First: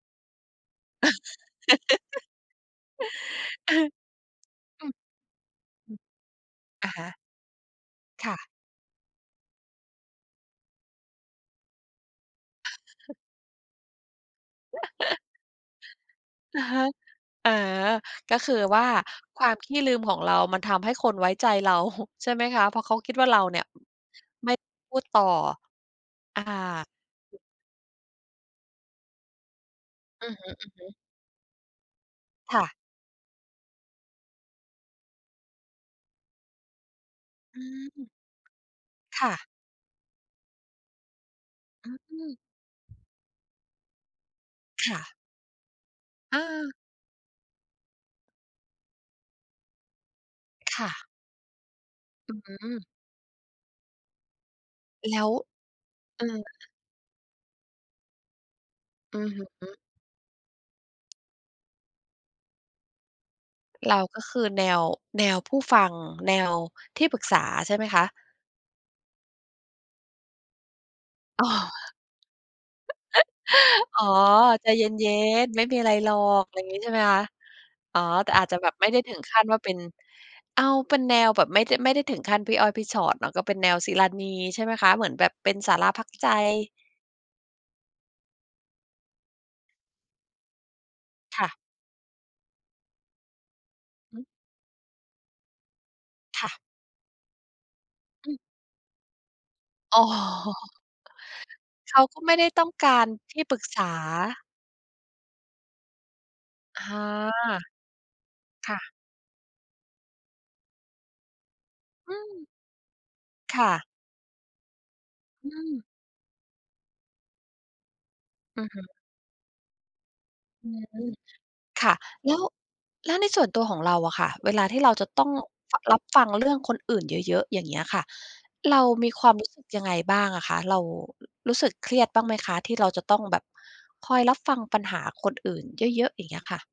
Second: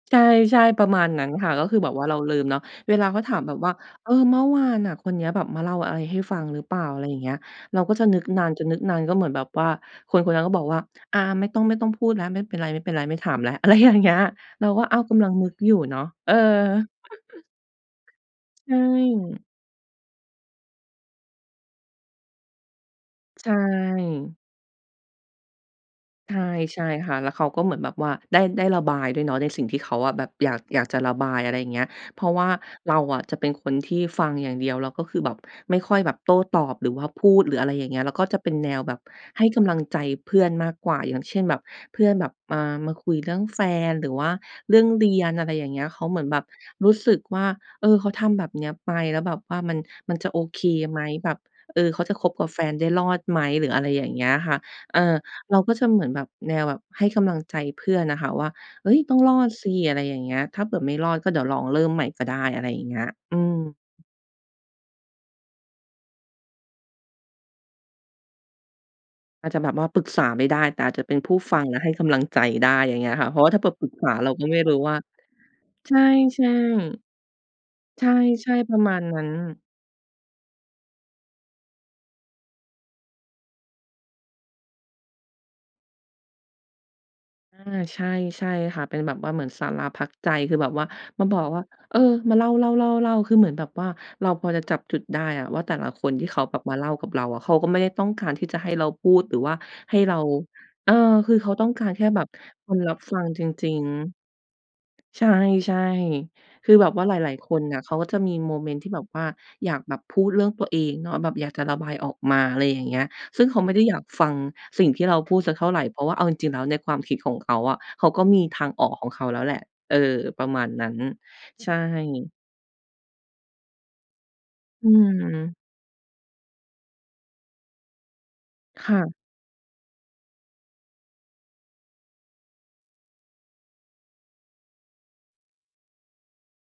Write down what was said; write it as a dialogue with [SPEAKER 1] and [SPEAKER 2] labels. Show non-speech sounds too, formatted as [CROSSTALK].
[SPEAKER 1] ใช่ ๆ ประมาณนั้นค่ะ ก็คือแบบว่าเราลืมเนาะ เวลาเขาถามแบ
[SPEAKER 2] [LAUGHS]
[SPEAKER 1] บว่า
[SPEAKER 2] อืม
[SPEAKER 1] "เออ เมื่อวาน
[SPEAKER 2] อื
[SPEAKER 1] อ
[SPEAKER 2] ม
[SPEAKER 1] ะ คนเนี้ยแบบมาเล่าอะไรให้ฟังหรือเปล่า?"
[SPEAKER 2] อะ
[SPEAKER 1] อะ
[SPEAKER 2] ฮ
[SPEAKER 1] ไรอย่
[SPEAKER 2] ะ
[SPEAKER 1] างเงี้ย เราก็จะนึก
[SPEAKER 2] ค่
[SPEAKER 1] น
[SPEAKER 2] ะ
[SPEAKER 1] านจน นึกนาน ก็เหมือนแบบว่าคนคนนั้นก็บอกว่า "อา ไม่ต้อง ไม่ต้องพูดแล้ว ไม่เป็นไร ๆ ไม่
[SPEAKER 2] [CHUCKLES]
[SPEAKER 1] ถามแล้ว" อะไรอย่างเงี้ย เราก็ "อ้าว ก
[SPEAKER 2] [LAUGHS]
[SPEAKER 1] ำลังนึกอยู่เนาะ" เออ
[SPEAKER 2] อะฮะ
[SPEAKER 1] [CHUCKLES]
[SPEAKER 2] อ๋อ ก็คือ
[SPEAKER 1] ใช
[SPEAKER 2] ว่าค
[SPEAKER 1] ่
[SPEAKER 2] วามขี้ลืมของเรา มันทำให้คนไว้ใจเรา [CHUCKLES] ใช่ไหมคะ? เพราะเขาคิดว่าเร
[SPEAKER 1] ใ
[SPEAKER 2] า
[SPEAKER 1] ช
[SPEAKER 2] เนี่ย
[SPEAKER 1] ่
[SPEAKER 2] ไม่พูดต่อ
[SPEAKER 1] ใ
[SPEAKER 2] อา
[SPEAKER 1] ช่ ๆ ค่ะ แล้วเขาก็เหมือนแบบว่าได้ ได้ระบายด้วยเนาะ ในสิ่งที่เขาอะแบ
[SPEAKER 2] อ
[SPEAKER 1] บ
[SPEAKER 2] ือฮ
[SPEAKER 1] อยาก อยาก
[SPEAKER 2] ึ ๆ
[SPEAKER 1] จะระบาย อะไรอย่างเงี้ย เพราะว่า
[SPEAKER 2] ค่ะ
[SPEAKER 1] เราอะจะเป็นคนที่ฟังอย่างเดียว แล้วก็คือแบบไม่ค่อยแบบโต้ตอบ หรือว่าพูด หรือ
[SPEAKER 2] อ
[SPEAKER 1] อะไรอย่างเงี้ย
[SPEAKER 2] ืม
[SPEAKER 1] แล้วก็จะเป็นแนวแบบ
[SPEAKER 2] ค่
[SPEAKER 1] ให
[SPEAKER 2] ะ
[SPEAKER 1] ้กำลังใจเพื่อนมากกว่า อย่างเช่น แบบ
[SPEAKER 2] อ
[SPEAKER 1] เพื่อนแบ
[SPEAKER 2] ืม
[SPEAKER 1] บ อ่า มาคุยเรื่องแฟน หรือว่าเรื่อ
[SPEAKER 2] ค
[SPEAKER 1] ง
[SPEAKER 2] ่
[SPEAKER 1] เรี
[SPEAKER 2] ะ
[SPEAKER 1] ยน อะไรอย่างเงี้ย เขาเหมือนแบบ
[SPEAKER 2] เออ
[SPEAKER 1] รู้สึกว่า เออ เขาทำแบบเนี้ยไป แล้วแบบว่ามัน มันจะโอเค
[SPEAKER 2] ค่
[SPEAKER 1] ไหม
[SPEAKER 2] ะ
[SPEAKER 1] แบบ เออ เขาจะค
[SPEAKER 2] อ
[SPEAKER 1] บ
[SPEAKER 2] ื้อ
[SPEAKER 1] กับ
[SPEAKER 2] ฮื
[SPEAKER 1] แฟนไ
[SPEAKER 2] อ
[SPEAKER 1] ด้รอดไหม? หรืออะไรอย่างเงี้ยค่ะ เออ
[SPEAKER 2] แล้ว
[SPEAKER 1] เราก็จะเหมือนแ
[SPEAKER 2] เ
[SPEAKER 1] บ
[SPEAKER 2] ออ
[SPEAKER 1] บแนวแบบให้กำลังใจเพื่อนอะค่ะว่า "เฮ้ย ต้
[SPEAKER 2] อ
[SPEAKER 1] อ
[SPEAKER 2] ื
[SPEAKER 1] ง
[SPEAKER 2] อ
[SPEAKER 1] รอ
[SPEAKER 2] ฮ
[SPEAKER 1] ดสิ"
[SPEAKER 2] ึ
[SPEAKER 1] อะไรอย่างเงี้ย "ถ้าเผื่อไม่รอด ก็เดี๋ยวลองเริ่มใหม่ก็ได้" อะไรอย่างเงี้ย อืม
[SPEAKER 2] เราก็คือแนว แนวผู้ฟัง แนวที่ปรึกษาใช่ไหมคะ?
[SPEAKER 1] อาจจะแบบว่าปรึกษาไม่ได้ แต่อาจจะเป็นผู้
[SPEAKER 2] อ๋อ
[SPEAKER 1] ฟัง และให้กำลังใจได้ อย่างเงี้ยค่ะ เพราะว่าถ้าเผื่อปร
[SPEAKER 2] [CHUCKLES]
[SPEAKER 1] ึก
[SPEAKER 2] อ๋
[SPEAKER 1] ษ
[SPEAKER 2] อ
[SPEAKER 1] าเราก็ไม่
[SPEAKER 2] ใจ
[SPEAKER 1] รู้
[SPEAKER 2] เ
[SPEAKER 1] ว่า
[SPEAKER 2] ย็น ๆ ไม่มีอะไ
[SPEAKER 1] ใ
[SPEAKER 2] ร
[SPEAKER 1] ช่
[SPEAKER 2] หรอก อะไรงี้ ใช่ไหมค
[SPEAKER 1] ๆ
[SPEAKER 2] ะ? อ๋อ
[SPEAKER 1] ใ
[SPEAKER 2] แต่ อา
[SPEAKER 1] ช
[SPEAKER 2] จ
[SPEAKER 1] ่
[SPEAKER 2] จะแบ
[SPEAKER 1] ๆ ป
[SPEAKER 2] บ
[SPEAKER 1] ระ
[SPEAKER 2] ไม่
[SPEAKER 1] ม
[SPEAKER 2] ไ
[SPEAKER 1] า
[SPEAKER 2] ด้
[SPEAKER 1] ณ
[SPEAKER 2] ถึ
[SPEAKER 1] น
[SPEAKER 2] ง
[SPEAKER 1] ั้น
[SPEAKER 2] ขั้นว่าเป็น เอาเป็นแนวแบบไม่ได้ ไม่ได้ถึงขั้นพี่อ้อยพี่ฉอดเนาะ ก็เป็นแนวศิราณีใช่ไหมคะ? เหมือนแบบเป็นศาลาพักใจ
[SPEAKER 1] อา ใช่ ใช่ค่ะ เป็นแบบว่าเหมือนศาลาพักใจ คือแบบว่ามาบ
[SPEAKER 2] ค
[SPEAKER 1] อก
[SPEAKER 2] ่ะ
[SPEAKER 1] ว่า เออ มาเล่า ๆ ๆ ๆ คือเหมือนแบบว่า
[SPEAKER 2] หือ
[SPEAKER 1] เราพอจะจับจุดได้อะว่า แต่ละคนที่เขา
[SPEAKER 2] ค่ะ
[SPEAKER 1] แบบมาเล่ากับเราอะ เขาก็ไม่ได้ต้องกา
[SPEAKER 2] อ
[SPEAKER 1] ร
[SPEAKER 2] ืม
[SPEAKER 1] ที่จะให้เราพูด หรือว่าให
[SPEAKER 2] อ
[SPEAKER 1] ้
[SPEAKER 2] ๋
[SPEAKER 1] เรา
[SPEAKER 2] อ
[SPEAKER 1] เออ คือเขาต้องการ
[SPEAKER 2] เข
[SPEAKER 1] แ
[SPEAKER 2] า
[SPEAKER 1] ค่
[SPEAKER 2] ก
[SPEAKER 1] แ
[SPEAKER 2] ็
[SPEAKER 1] บบ
[SPEAKER 2] ไม่ได้ต้
[SPEAKER 1] ค
[SPEAKER 2] อง
[SPEAKER 1] น
[SPEAKER 2] ก
[SPEAKER 1] รับ
[SPEAKER 2] าร
[SPEAKER 1] ฟัง
[SPEAKER 2] ที
[SPEAKER 1] จ
[SPEAKER 2] ่ปรึก
[SPEAKER 1] ริ
[SPEAKER 2] ษ
[SPEAKER 1] ง
[SPEAKER 2] า
[SPEAKER 1] ๆ ใช่ ๆ คือ
[SPEAKER 2] อ
[SPEAKER 1] แ
[SPEAKER 2] า
[SPEAKER 1] บบว่าหลาย ๆ คนอะ เขาก็จะมีโมเ
[SPEAKER 2] ค
[SPEAKER 1] มน
[SPEAKER 2] ่
[SPEAKER 1] ต์ที่
[SPEAKER 2] ะ
[SPEAKER 1] แบบว่าอยากแบบพูดเรื่องตัวเองเนาะ แบบอยากจะระบายอ
[SPEAKER 2] อ
[SPEAKER 1] อ
[SPEAKER 2] ื
[SPEAKER 1] กมา
[SPEAKER 2] ม
[SPEAKER 1] อะไรอย่างเงี้ย ซึ่งเข
[SPEAKER 2] ค
[SPEAKER 1] า
[SPEAKER 2] ่
[SPEAKER 1] ไม่ได้
[SPEAKER 2] ะ
[SPEAKER 1] อยากฟังสิ่งที่เราพูด
[SPEAKER 2] อื
[SPEAKER 1] สักเท่าไร
[SPEAKER 2] ม
[SPEAKER 1] เพราะว่าเอาจริง ๆ แล้วในความคิดของเขาอะ เขาก็มี
[SPEAKER 2] อ
[SPEAKER 1] ท
[SPEAKER 2] ื
[SPEAKER 1] า
[SPEAKER 2] อ
[SPEAKER 1] ง
[SPEAKER 2] ฮ
[SPEAKER 1] ออ
[SPEAKER 2] ึ
[SPEAKER 1] กของเขาแล้วแหละ เออ ประมา
[SPEAKER 2] อ
[SPEAKER 1] ณ
[SPEAKER 2] ื
[SPEAKER 1] นั้น
[SPEAKER 2] ม
[SPEAKER 1] ใช่
[SPEAKER 2] ค่ะ แล้ว แล้วในส่วนตัวของเราอะค่ะ เวลาที่
[SPEAKER 1] อื
[SPEAKER 2] เราจะต้อง
[SPEAKER 1] ม
[SPEAKER 2] ฟ รับฟังเรื่องคนอื่นเยอะ ๆ อย่างเงี้ยค่ะ เร
[SPEAKER 1] ค
[SPEAKER 2] า
[SPEAKER 1] ่
[SPEAKER 2] มี
[SPEAKER 1] ะ
[SPEAKER 2] ความรู้สึกยังไงบ้างอะคะ? เรารู้สึกเครียดบ้างไหมคะ ที่เราจะต้องแบบคอยรับฟังปัญหาคนอื่นเยอะ ๆ อย่างเงี้ยค่ะ?